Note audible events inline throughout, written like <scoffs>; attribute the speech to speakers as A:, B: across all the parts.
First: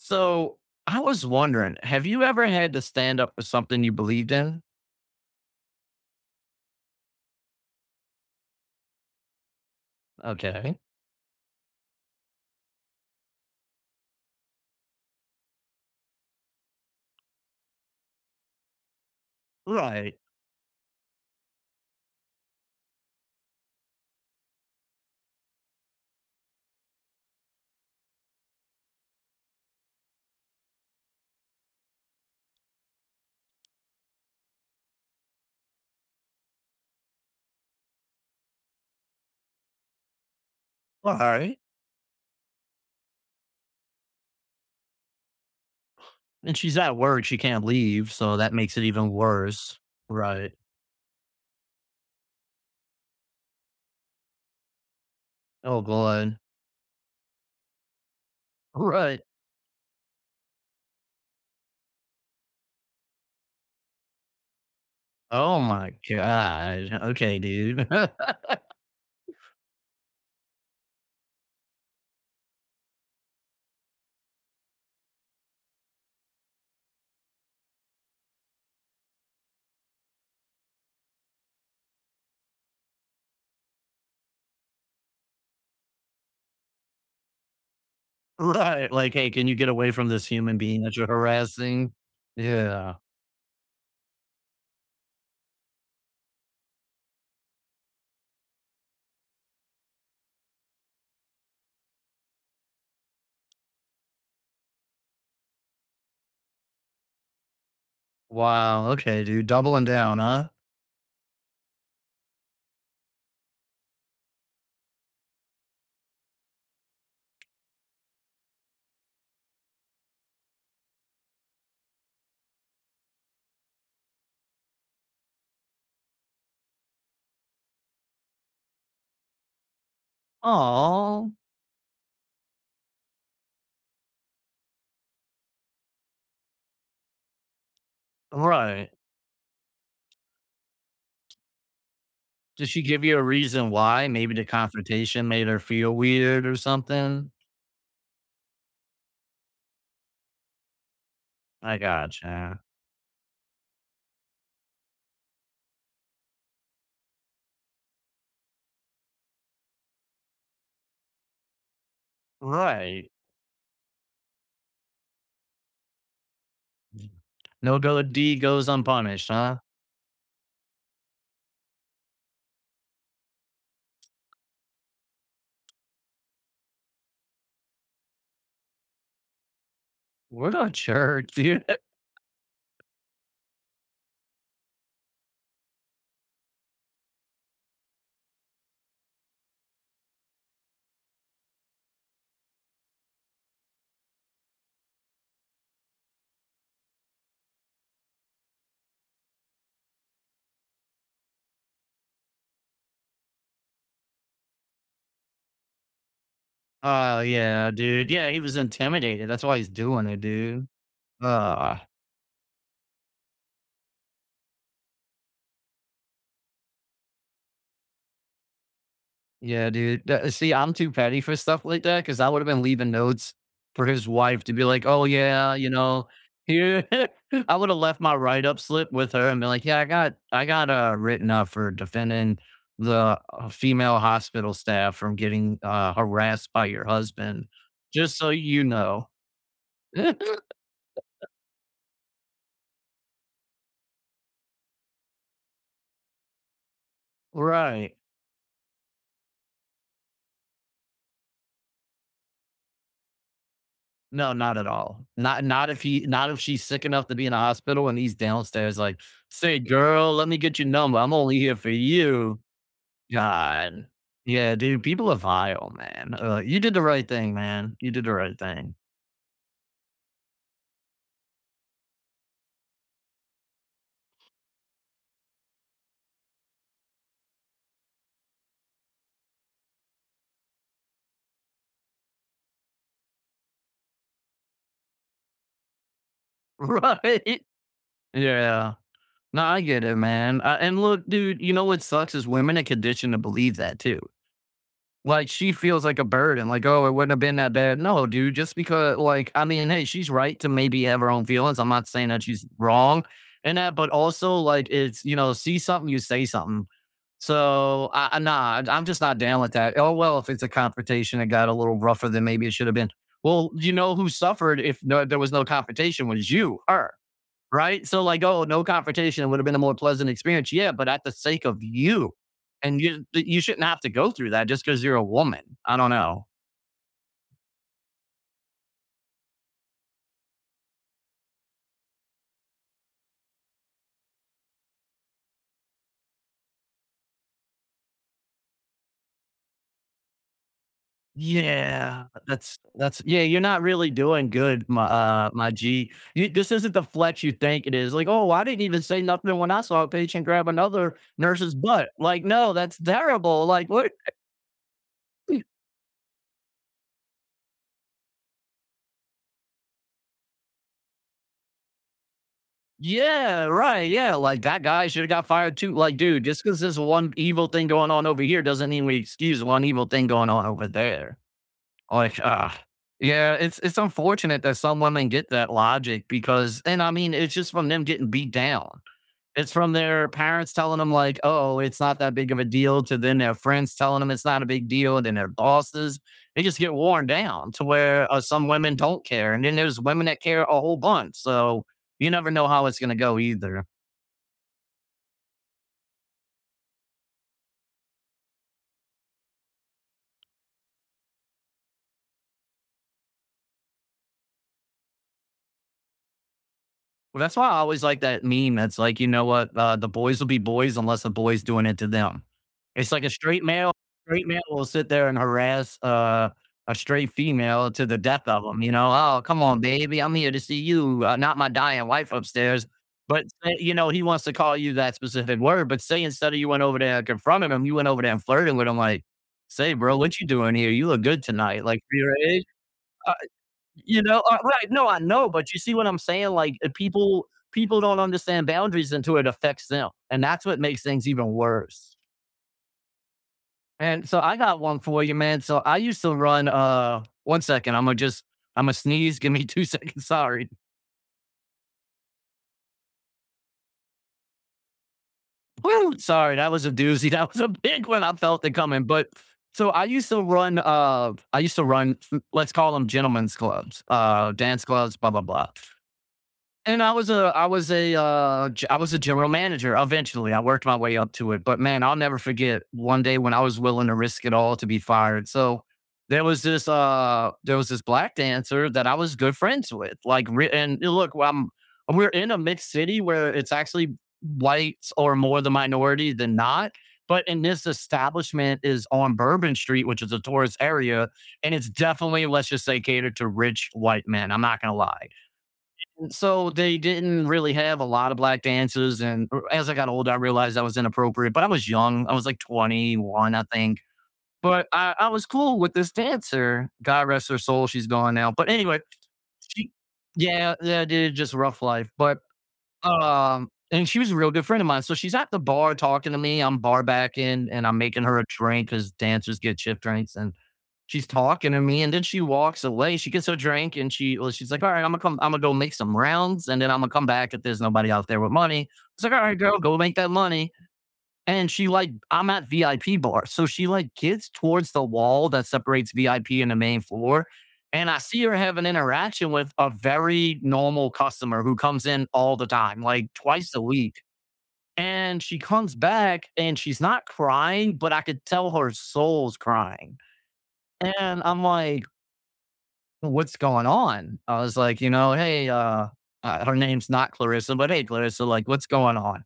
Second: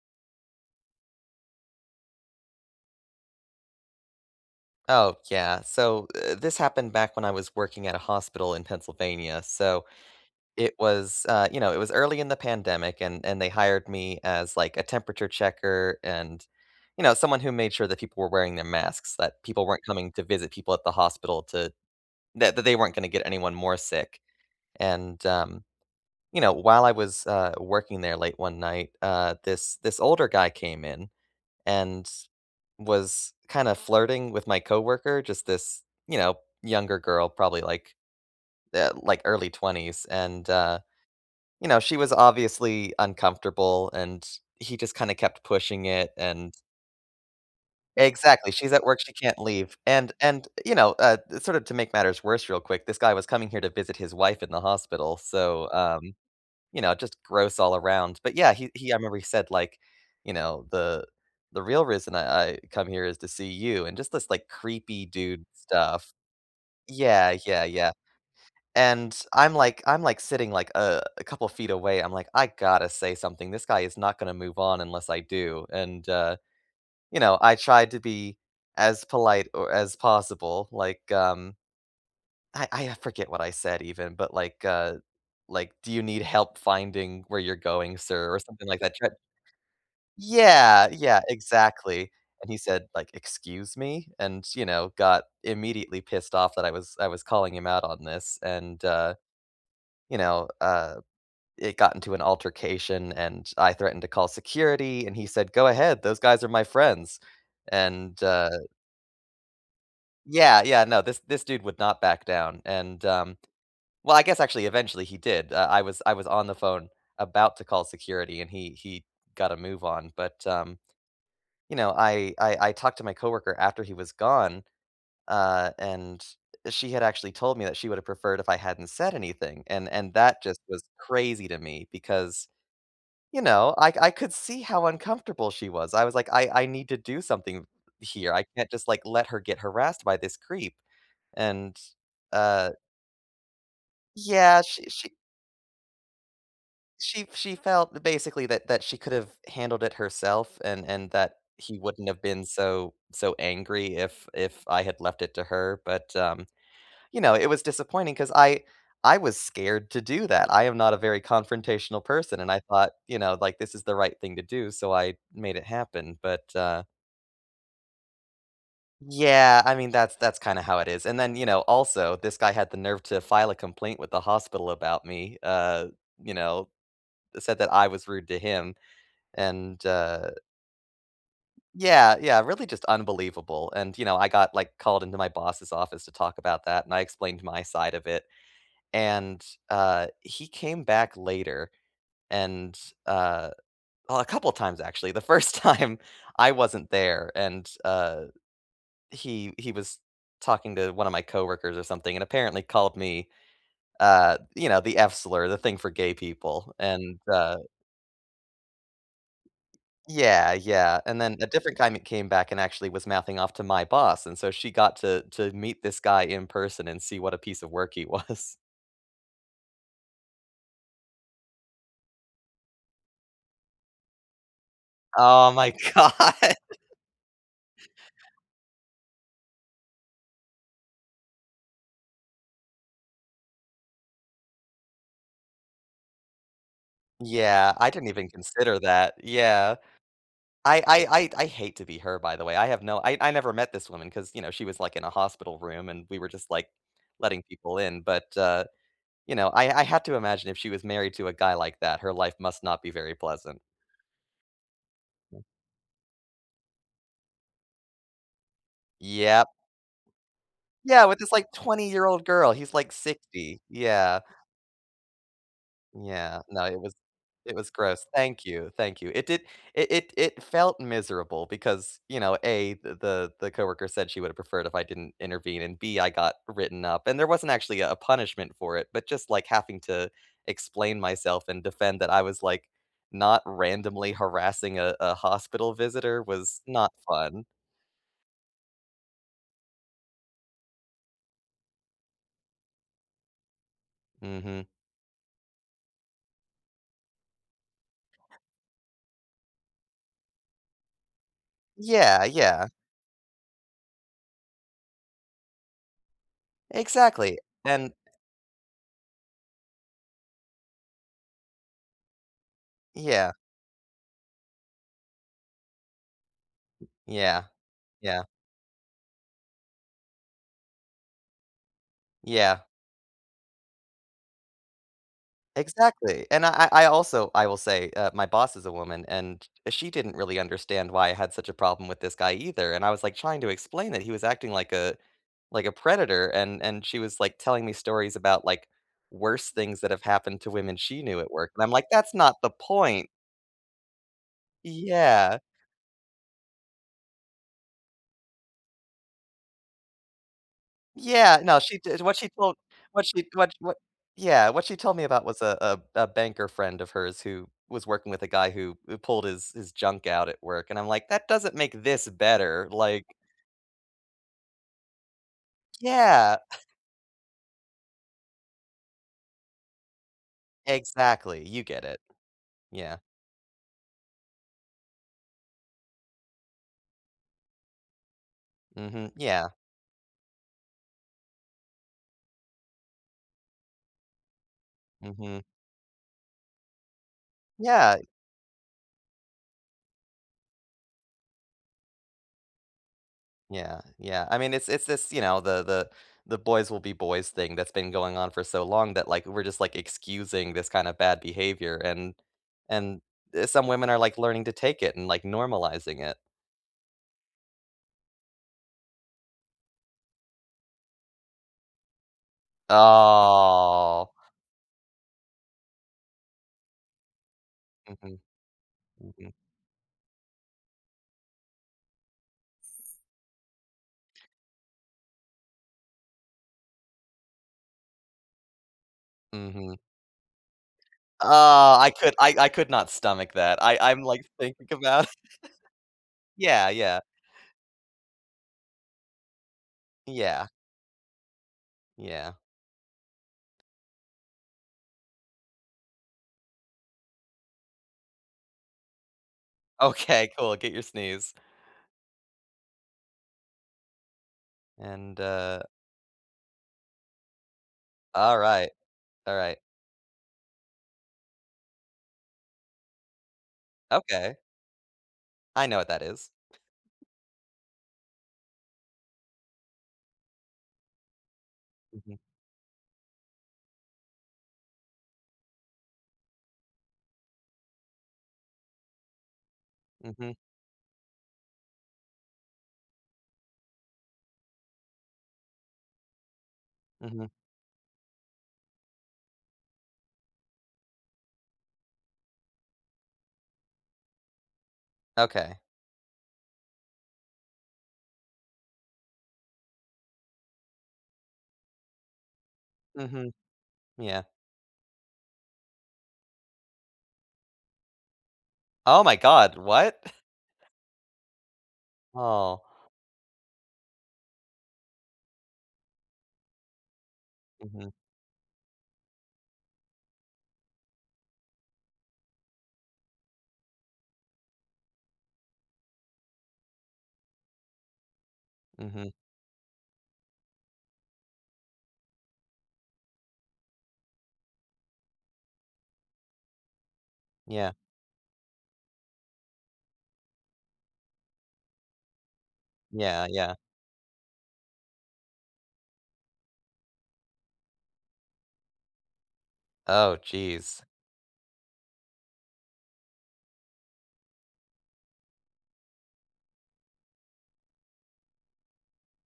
A: So, I was wondering, have you ever had to stand up for something you believed in?
B: Oh, yeah, so, eh, this happened back when I was working at a hospital in Pennsylvania. So, it
A: Okay.
B: was, uh, you know, it was early in the pandemic, and and they hired me as, like, a temperature checker and, you know, someone who made sure that people were wearing their masks, that people weren't coming
A: Right.
B: to visit people at the hospital to th that they weren't gonna get anyone more sick. And, um, you know, while I was, uh, working there late one night, uh, this this older guy came in, and was kinda flirting with my coworker, just this, you know, younger girl, probably, like uh, like, early 20s and, uh,
A: Alright.
B: you know, she was obviously uncomfortable, and he just kinda kept pushing it,
A: <scoffs>
B: and
A: And she's at work, she can't leave, so
B: Exactly,
A: that
B: she's
A: makes
B: at
A: it
B: work,
A: even
B: she can't leave,
A: worse.
B: and and,
A: Right.
B: you know, uh, sorta to make matters worse real quick, this guy was coming here to visit his wife in the hospital, so,
A: Oh,
B: um,
A: god.
B: you know, just gross all around. But, yeah, he he I remember
A: Right.
B: he said, like, you know, "The the real reason I I come here is to see you," and just this, like, creepy dude
A: Oh my
B: stuff.
A: god,
B: Yeah,
A: okay,
B: yeah,
A: dude.
B: yeah.
A: <laughs>
B: And I'm like I'm like, sitting, like, uh, a couple feet away. I'm like, "I gotta say something. This guy is not gonna move on unless I do." And, uh, you know, I tried to be as polite or as possible. Like, um I I forget what I said even, but, like, uh like, "Do you need help finding where you're going, sir?" or something like
A: Right,
B: that try
A: like, "Hey, can you get away from this human being
B: Yeah,
A: that you're
B: yeah,
A: harassing?"
B: exactly. And he said,
A: Yeah.
B: like, "Excuse me?" and, you know, got immediately pissed off that I was I was calling him out on this, and, uh, you know, uh, it got into an altercation, and I threatened to call security, and he said, "Go ahead, those guys are my friends." And, uh
A: Wow, okay, dude, doubling down, huh?
B: Yeah, yeah, no, this this dude would not back down, and, um well, I guess, actually, eventually, he did, uh, I was I was on the phone about to call security, and he he got a move on, but, um, you know, I I I talked to my coworker after he was gone, uh, and she had actually told me that she would have preferred if I hadn't said anything, and and that just was
A: Aw.
B: crazy to me because, you know, I I could see how uncomfortable she was. I was like, "I I need to do something here. I can't just,
A: Right.
B: like, let her get harassed by this creep," and,
A: Did
B: uh
A: she give you a reason why? Maybe the
B: Yeah, she she
A: confrontation made her feel weird, or
B: She
A: something?
B: she felt basically that that she could've handled it herself and and that he
A: I
B: wouldn't have been
A: gotcha.
B: so so angry if if I had left it to her, but, um, you know, it was disappointing 'cause I I was scared to do that. I am not a very confrontational person, and I thought,
A: Right.
B: you know, like, this is the right thing to do, so I made it happen but, uh
A: No go deed goes unpunished, huh?
B: Yeah, I mean, that's that's kinda how it is, and then, you know, also, this guy had the nerve to file a complaint with the hospital about me, uh, you know, said that I was rude to him. And, uh
A: What a jerk, dude. <chuckles>
B: Yeah, yeah, really just unbelievable, and you know I got, like, called into my boss's office to talk about that, and I explained my side of it. And, uh, he came back later and, uh- well, a couple times actually- the first time, I wasn't there, and, uh, he he was talking to one of my coworkers, or something, and apparently called me, uh, you know, the F slur, the thing for gay people. And,
A: Oh,
B: uh
A: yeah, dude. Yeah, he was intimidated, that's why he's doing it,
B: Yeah,
A: dude.
B: yeah, and
A: <groans>
B: then a different time he came back and actually was mouthing off to my boss, and so she got to to meet this guy in person, and see what a piece of work he was.
A: Yeah, dude, d see, I'm too petty for stuff like that 'cause I woulda been leaving notes for his wife to be like, "Oh
B: Oh
A: yeah,"
B: my
A: you know,
B: god.
A: "here"
B: <chuckles>
A: <laughs> I woulda left my write-up slip with her, and been like, "Yeah, I got I got," uh, "written up for defending the female hospital staff from getting," uh, "harassed by your husband.
B: Yeah, I didn't
A: Just
B: even
A: so you
B: consider
A: know."
B: that, yeah. I I
A: <chuckles>
B: I I'd hate to be her, by the way, I have no I I never met this woman 'cause, you know, she was, like, in a hospital room, and we were just, like, letting people
A: Right.
B: in, but, uh, you know, I I have to imagine if she was married to a guy like that, her life must not be very pleasant.
A: No, not at all, not not if he not if she's sick enough to be in a hospital, and he's downstairs like,
B: Yep.
A: "Say, girl, let me get your number,
B: Yeah,
A: I'm
B: with this,
A: only
B: like,
A: here for
B: twenty-year-old
A: you."
B: girl, he's like, 60,
A: God.
B: yeah.
A: Yeah, dude, people are vile, man,
B: Yeah,
A: ugh. You
B: no,
A: did
B: it
A: the
B: was
A: right thing,
B: it was
A: man. You did
B: gross.
A: the right
B: Thank you,
A: thing.
B: thank you. It did it it it felt miserable because, you know, A, th the the coworker said she would've preferred if I didn't intervene, and, B, I got written up. And there wasn't actually a punishment for it, but just, like, having to explain myself, and defend that I was, like, not randomly harassing a a hospital visitor, was not fun.
A: Right. Yeah. Nah, I get it man, uh, and look, dude, you know what sucks is women are conditioned to believe that, too.
B: Mhm.
A: Like, she feels like a burden, like, "Oh, it wouldn't have been that bad." No, dude, just because like I mean hey, she's right to maybe have her own feelings, I'm not saying that
B: Yeah,
A: she's
B: yeah.
A: wrong in that, but also, like, it's, you know see something, you say something.
B: Exactly,
A: So,
B: and
A: ah, nah, I'm just not down with that. Oh well, if it's a confrontation, it got a little rougher than maybe it shoulda been.
B: Yeah.
A: Well, you know, who suffered if no there was no confrontation, was you her,
B: Yeah,
A: right? So,
B: yeah.
A: like, oh, no confrontation woulda been a more pleasant experience yeah, but at the sake of you,
B: Yeah.
A: and you you shouldn't have to go through that just 'cause you're a woman. I don't
B: Exactly,
A: know.
B: and I I I also, I will say, uh, my boss is a woman, and she didn't really understand why I had such a problem with this guy either, and I was, like, trying to explain that he was acting like a like a predator, and and she was, like, telling me stories about, like, worse things that have happened to women she knew at work, and I'm like,
A: Yeah,
B: "That's not the
A: that's that's
B: point."
A: Yeah, you're not really doing good my uh,
B: Yeah.
A: my g. Y this isn't the flex you think it is, like, "Oh, I didn't even say nothing when I saw a patient grab another
B: Yeah,
A: nurse's
B: no she
A: butt."
B: did what
A: Like
B: she
A: "No,
B: told
A: that's
B: what she
A: terrible,"
B: w
A: like,
B: what
A: "What?" <chuckles>
B: yeah, what she told me about was, uh uh, a banker friend of hers who was working with a guy who who pulled his his junk out at work, and I'm like, "That doesn't make this better," like
A: Yeah, right, yeah, like, that guy shoulda got fired too like, dude,
B: Yeah.
A: just 'cause
B: <scoffs>
A: there's one evil thing going on over here doesn't mean we excuse one evil thing going on over there.
B: Exactly, you get it.
A: Like, ugh,
B: Yeah.
A: yeah, it's it's unfortunate that some women get that logic because and, I mean, it's just from them getting beat down.
B: Mhm, yeah.
A: It's from their parents telling 'em, like, "Oh, it's not that big of a deal," to then their friends telling them it's not a big deal, then their
B: Mhm.
A: bosses. They just get worn down to
B: Yeah.
A: where, uh, some women don't care, and then there's women that care a whole bunch, so you never know how it's gonna go either.
B: Yeah, yeah, I mean, it's it's it's, you know, the the the boys will be boys thing that's been going on for so long that, like, we're just, like, excusing this kind of bad behavior, and and some women are, like, learning to take it and, like, normalizing it.
A: Well, that's why I always liked that meme, that's, like, you know what? Uh, "The boys will be boys unless a boy's doing it to them." It's like a straight male
B: Oh.
A: straight male will sit there and harass, uh, a straight female to the
B: Mhm,
A: death of him, you know? "Oh,
B: mhm.
A: come on, baby. I'm here to see you, uh, not my dying wife upstairs." But, say, you know, he wants to call you that specific word. But, say, instead of you went over there and confronted him, you went over there and flirted with him, like, "Say,
B: Mhm.
A: bro, what you doing here? You look good tonight.
B: Ah!
A: Like"
B: I could I
A: Right?
B: I could not
A: Uh eh
B: stomach that. I I'm,
A: you
B: like,
A: know, uh,
B: thinking
A: right, no, I
B: about
A: know, but you see what I'm
B: <laughs>
A: saying? Like,
B: Yeah,
A: if
B: yeah.
A: people people don't understand boundaries until it affects them. And that's
B: Yeah.
A: what makes things even worse.
B: Yeah.
A: And so, I got one for you, man. So, I used to run, uh 1 second. Imma just Imma sneeze. Give me two seconds.
B: Okay,
A: Sorry.
B: cool. Get your sneeze. And, uh
A: Whoo! Sorry, that was a doozy. That was a big one! I felt it
B: Alright,
A: coming. But
B: alright.
A: so I used to run, uh, I used to run m let's call 'em gentlemen's clubs, uh,
B: Okay.
A: dance clubs, blah, blah, blah.
B: I know what that is.
A: And I
B: <chuckles>
A: was a I was a, uh, g I was a general manager eventually. I worked my way up to it. But, man, I'll never
B: Mhm.
A: forget one day when I was willing to risk it all to be fired. So, there was this, uh, there was this black dancer that I was good friends with. Like,
B: Mhm.
A: re and a look, um, we're in a mixed city, where it's actually whites are more the minority than not, but
B: Mhm.
A: and this establishment is on Bourbon Street, which is a tourist area, and it's definitely, let's just say, catered to rich, white men. I'm not gonna lie.
B: Okay.
A: E so, they didn't really have a lotta black dancers. And, er, as I got older, I realized that was inappropriate, but I was young. I was, like,
B: Mhm.
A: 21, I think.
B: Yeah.
A: But I I was cool with this dancer. God rest her soul. She's gone now. But, anyway,
B: Oh, my god.
A: she
B: What? <scoffs>
A: yeah, yeah, dude, just rough life. But,
B: Oh.
A: um, and she was a real good friend a mine. So, she's at the bar talking to me. I'm bar backing, and I'm
B: Mhm.
A: making her a drink, 'cause dancers get shift drinks, and she's talking to me, and then she walks away. She gets her drink, and she well, she's like, "Alright, Imma come Imma go make some rounds, and then Imma come back if there's nobody out there with money." So,
B: Mhm.
A: then I go, "Go make that money." And she like I'm at VIP bars. So, she, like, gets towards the wall that separates VIP and the main floor.
B: Yeah.
A: And I see her have an interaction with a very normal customer who comes in all the time, like,
B: Yeah,
A: twice
B: yeah.
A: a week. And she comes back, and she's not crying, but I could tell her soul's crying.
B: Oh, jeez.
A: And I'm, like "What's going on?" I was, like, you know, "Hey," uh, uh, her name's not Clarissa, but "Hey, Clarissa, like, what's going on?"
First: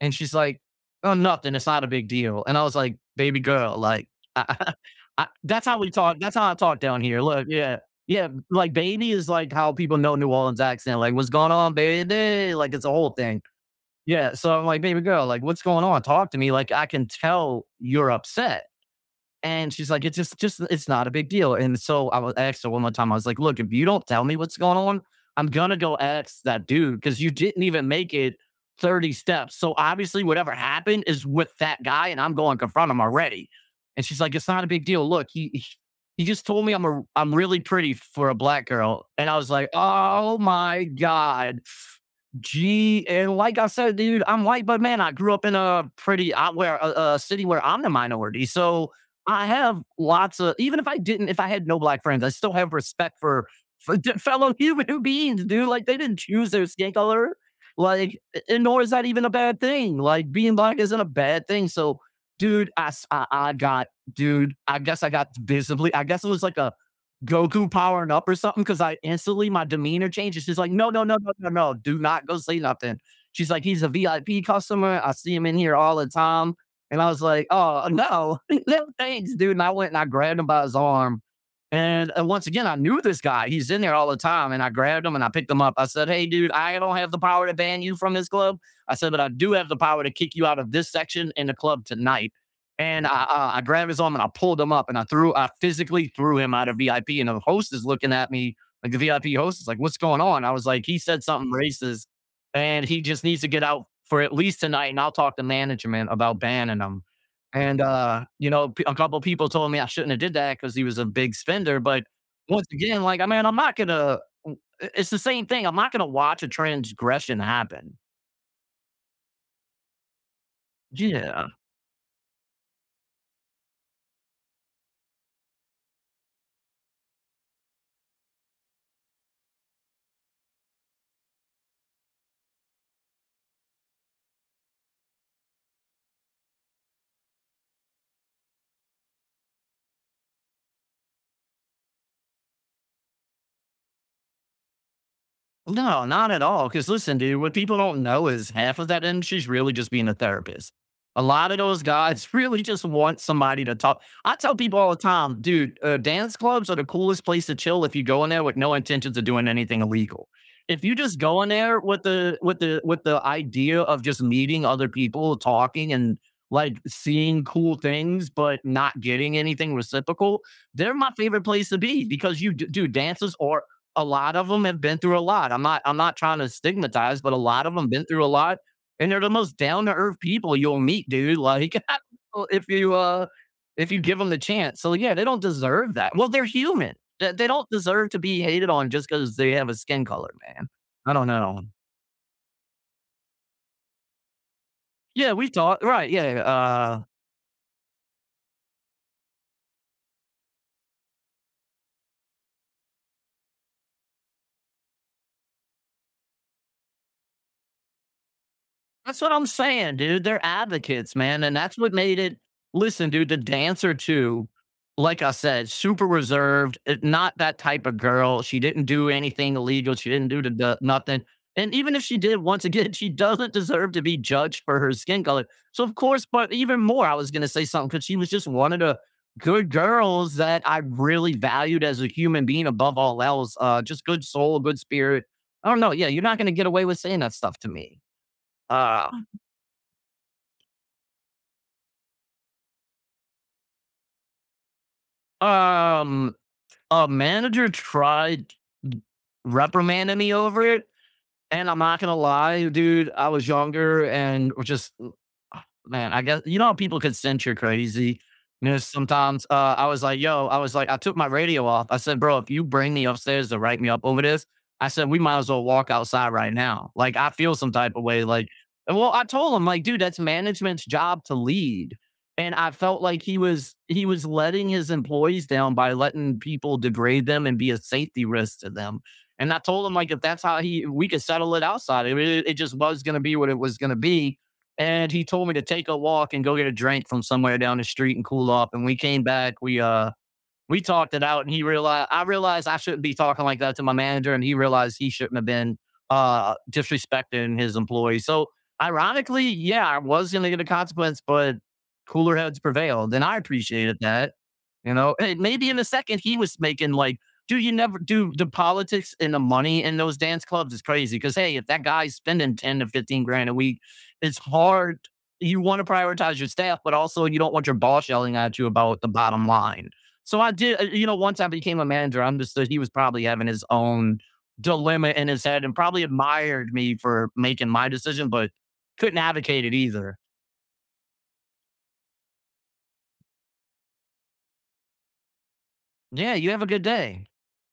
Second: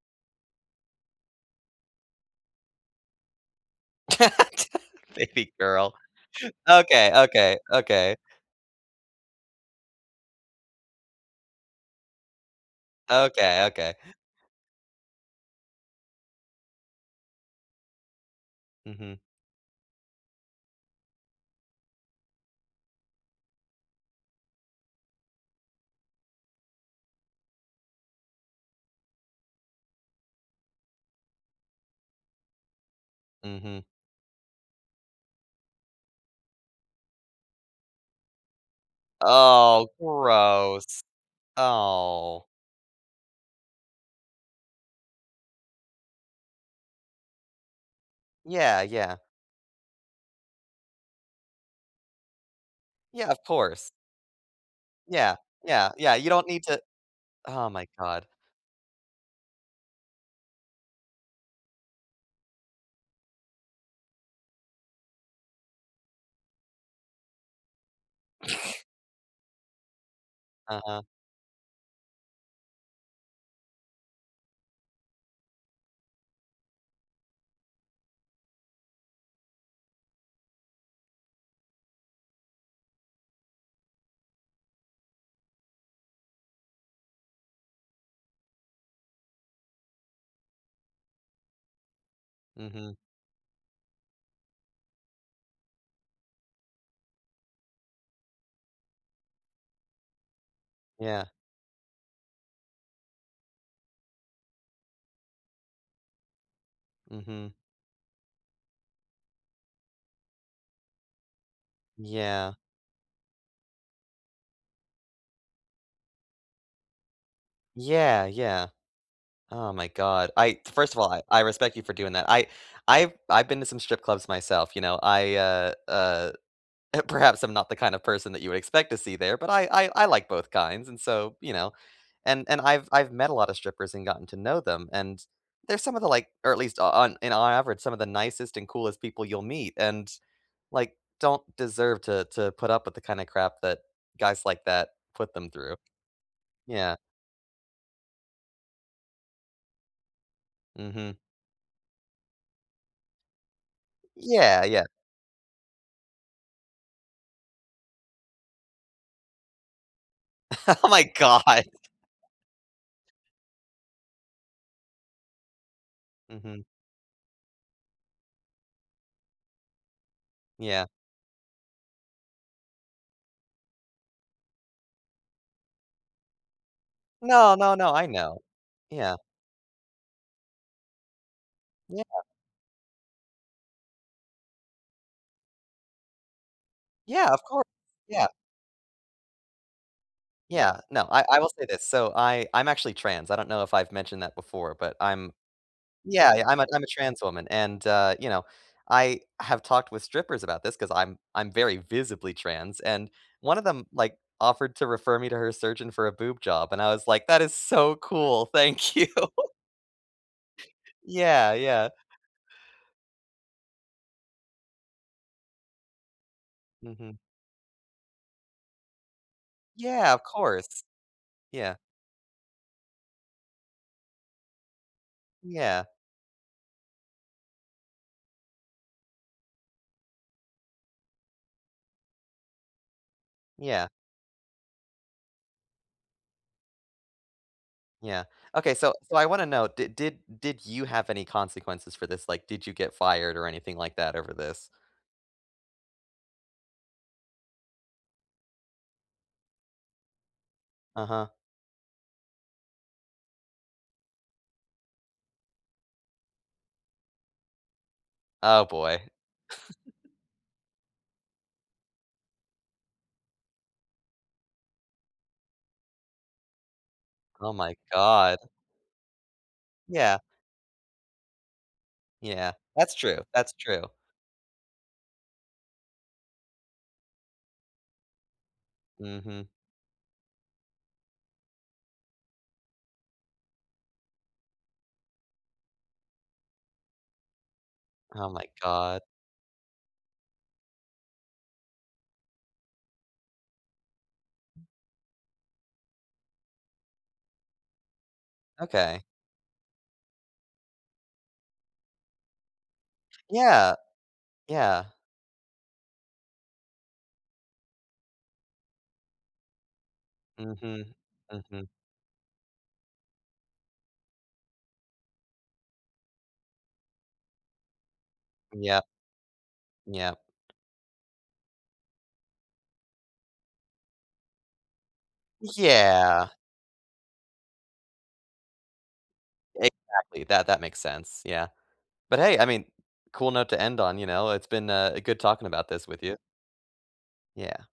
A: And she's, like, "Oh, nothing, it's not a big deal." And I was, like, "Baby girl," like <chuckles>
B: <laughs>
A: uh,
B: Baby
A: that's how we
B: girl.
A: talk that's how I talk down
B: Okay,
A: here. Look,
B: okay,
A: yeah,
B: okay.
A: yeah. Like, baby is, like, how people know New Orleans accent. Like, "What's going on, baby!" Like, it's a whole thing.
B: Okay, okay.
A: Yeah. So, I'm like, "Baby girl," like, "What's going on? Talk to me." Like, "I can tell you're upset."
B: Mhm.
A: And she's, like, "It's just just it's not a big deal." And so, I w asked her one more time. I was like, "Look, If you don't tell me what's going on, I'm gonna go ask that dude, 'cause you didn't even make it 30 steps. So, obviously, whatever happened is with that guy, and I'm going confront him already."
B: Mhm.
A: And she's, like, "It's not a big deal. Look. He he he just told me I'm a I'm really pretty for a black girl." And I was like,
B: Oh,
A: "Oh my
B: gross.
A: god!" <scoffs>
B: Oh.
A: Gee, and like I said, dude, I'm white, but, man, I grew up in a pretty uh, where a a city where I'm the minority.
B: Yeah,
A: So,
B: yeah.
A: I have lots a even if I didn't if I had no black friends, I still have respect
B: Yeah, of
A: for
B: course.
A: for the fellow human
B: Yeah.
A: beings, dude! Like,
B: Yeah,
A: they
B: yeah.
A: didn't
B: You don't
A: choose
B: need
A: their
B: to
A: skin color.
B: oh, my
A: Like
B: god.
A: a and nor is that even a bad thing. Like, being black isn't a bad thing. So, dude, I s I I got dude, I guess I got visibly I guess it was like a Goku powering up or something, 'cause
B: <scoffs>
A: I instantly, my demeanor changed. And she's like, "No,
B: Uh-huh.
A: no, no, no, no, no. Do not go say nothing." She's like, "He's a VIP customer. I see him in here all the time." And I was, like, "Oh, no. No thanks, dude." And I went and I grabbed him by his arm. And, uh, once again, I knew this guy. He's in there all the time, and I grabbed him, and I picked him up. I said, "Hey, dude, I don't have the power to ban you from this club." I said, "But I do have the power to kick you out of this section in the club tonight."
B: Mhm.
A: And I I I grab his arm, and I pulled him up, and I threw I physically threw him out of VIP. And the host is looking at me, like, the VIP host is, like, "What's going on?" I was like, "He said
B: Yeah.
A: something racist, and he just needs to get out for at least tonight, and I'll talk to management about banning him."
B: Mhm.
A: And, uh, you know, pe a couple people told me I shouldn't have did that because he was a big spender. But,
B: Yeah.
A: once again, like, I mean, I'm not gonna i i it's the same thing. I'm not gonna watch a transgression happen.
B: Yeah, yeah. Oh, my god. I first of all, I I
A: Yeah.
B: respect you for doing that. I I've I've been to some strip clubs myself. You know? I, uh, uh, uh, perhaps I'm not the kind of person that you would expect to see there, but I I I like both kinds. And so, you know? And and I've I've met a lot of strippers and gotten to know them, and they're some of the, like or at least o on in on average, some of the nicest and coolest people you'll meet and, like, don't deserve to to put up with the kinda crap that guys like that put them through.
A: No. Not at all, 'cause
B: Yeah.
A: listen, dude. What people don't know is half of that industry is really just being a therapist.
B: Mhm.
A: A lotta those guys really just want somebody to talk I tell
B: Yeah,
A: people
B: yeah.
A: all the time, dude, uh, dance clubs are the coolest place to chill if you go in there with no intentions of doing anything illegal. If
B: Oh,
A: you
B: my
A: just go in
B: god.
A: there with the with the with the idea of just meeting other people, talking, and,
B: Mhm.
A: like, seeing cool things, but not getting anything reciprocal,
B: Yeah.
A: they're my favorite place to be. Because you d dude, dancers are a lot of 'em have been through a lot. I'm not I'm not tryna stigmatize, but a
B: No,
A: lot
B: no,
A: of 'em
B: no,
A: been
B: I
A: through a
B: know.
A: lot. And
B: Yeah.
A: they're the most down-to-earth people you'll meet, dude. Like
B: Yeah.
A: <chuckles> so if you, uh, if you give 'em the chance. So, yeah, they don't deserve that. Well, they're human.
B: Yeah,
A: They
B: of
A: they
B: course.
A: don't deserve to
B: Yeah.
A: be hated on just 'cause they have a skin color, man.
B: Yeah. No.
A: I
B: I
A: don't
B: I will say
A: know.
B: this. So, I I'm actually trans. I don't know if I've mentioned that before, but I'm
A: Yeah. We talked right. Yeah,
B: Yeah, I'm a I'm a
A: uh
B: trans woman. And, uh, you know, I have talked with strippers about this 'cause I'm I'm very visibly trans, and one of them, like, offered to refer me to her surgeon for a boob job, and I was, like, "That is so cool. Thank you!"
A: That's what I'm saying, dude. They're advocates, man.
B: Yeah,
A: And that's
B: yeah.
A: what made it listen, dude, the dancer too, like I said, super reserved, eh,
B: Mhm.
A: not that type a girl. She didn't do anything illegal. She
B: Yeah, of
A: didn't do the the
B: course.
A: nothing. And
B: Yeah.
A: even if she did, once again, she doesn't deserve to be judged for her skin color. So,
B: Yeah.
A: of course but even more, I was gonna say something 'cause she was just one of the good girls that I really valued as a human being above all else. Uh,
B: Yeah.
A: just good soul, a good spirit. I don't know. Yeah, you're not gonna get away with saying that stuff to me.
B: Yeah. Okay, so
A: Uh
B: so I wanna know, did did did you have any consequences for this? Like, did you get fired or anything like that over this?
A: Um, a manager tried reprimanding me over it,
B: Uh-huh.
A: and I'm not gonna lie, dude, I was younger and which is uh ah man, I gue You know how people can sense you're crazy?
B: Oh
A: And then
B: boy.
A: sometimes, uh, I was
B: <chuckles>
A: like, "Yo" I was like, "I took my radio off," I said, "Bro, if you bring me upstairs to write me up over this," I said, "We might as well walk outside right now, like, I
B: Oh
A: feel some
B: my
A: type of way,
B: god.
A: like" And well, I told him, like, "Dude,
B: Yeah.
A: that's management's job to lead,"
B: Yeah,
A: and I
B: that's
A: felt
B: true,
A: like he
B: that's
A: was
B: true.
A: he was letting his employees down by letting people degrade them and be a safety risk to them,
B: Mhm.
A: and I told him, like, "If that's how he we could settle it outside, it <unintelligible> it just was gonna be what it was gonna be," and he told me to take a walk and go get a drink from somewhere down the street and
B: Oh my
A: cool off, and we
B: god.
A: came back, we, uh, we talked it out, and he reali I realized I shouldn't be talking like that to my manager, and he realized he shouldn't have been, uh, disrespecting his employees, so,
B: Okay.
A: ironically, yeah, I was gonna get a consequence, but cooler heads prevailed, and I
B: Yeah,
A: appreciated that,
B: yeah.
A: you know? And maybe in a second, he was making, like, "Dude, you never" dude, the politics and the money in those dance clubs is
B: Mhm.
A: crazy, 'cause, hey, if
B: Mhm.
A: that guy's spending 10 to 15 grand a week, it's hard you wanna prioritize your staff, but also, you don't want your boss yelling at you
B: Yeah.
A: about the bottom line.
B: Yeah.
A: So, I did uh, you know, once I became a manager, I understood he was probably having his own dilemma in his head and probably
B: Yeah.
A: admired me for making my decision, but couldn't advocate it either.
B: Exactly, that that makes sense, yeah, but, hey, I mean, cool note to end on, you know, it's been, uh, a good talking about this with you.
A: Yeah, you have a good day.
B: Yeah.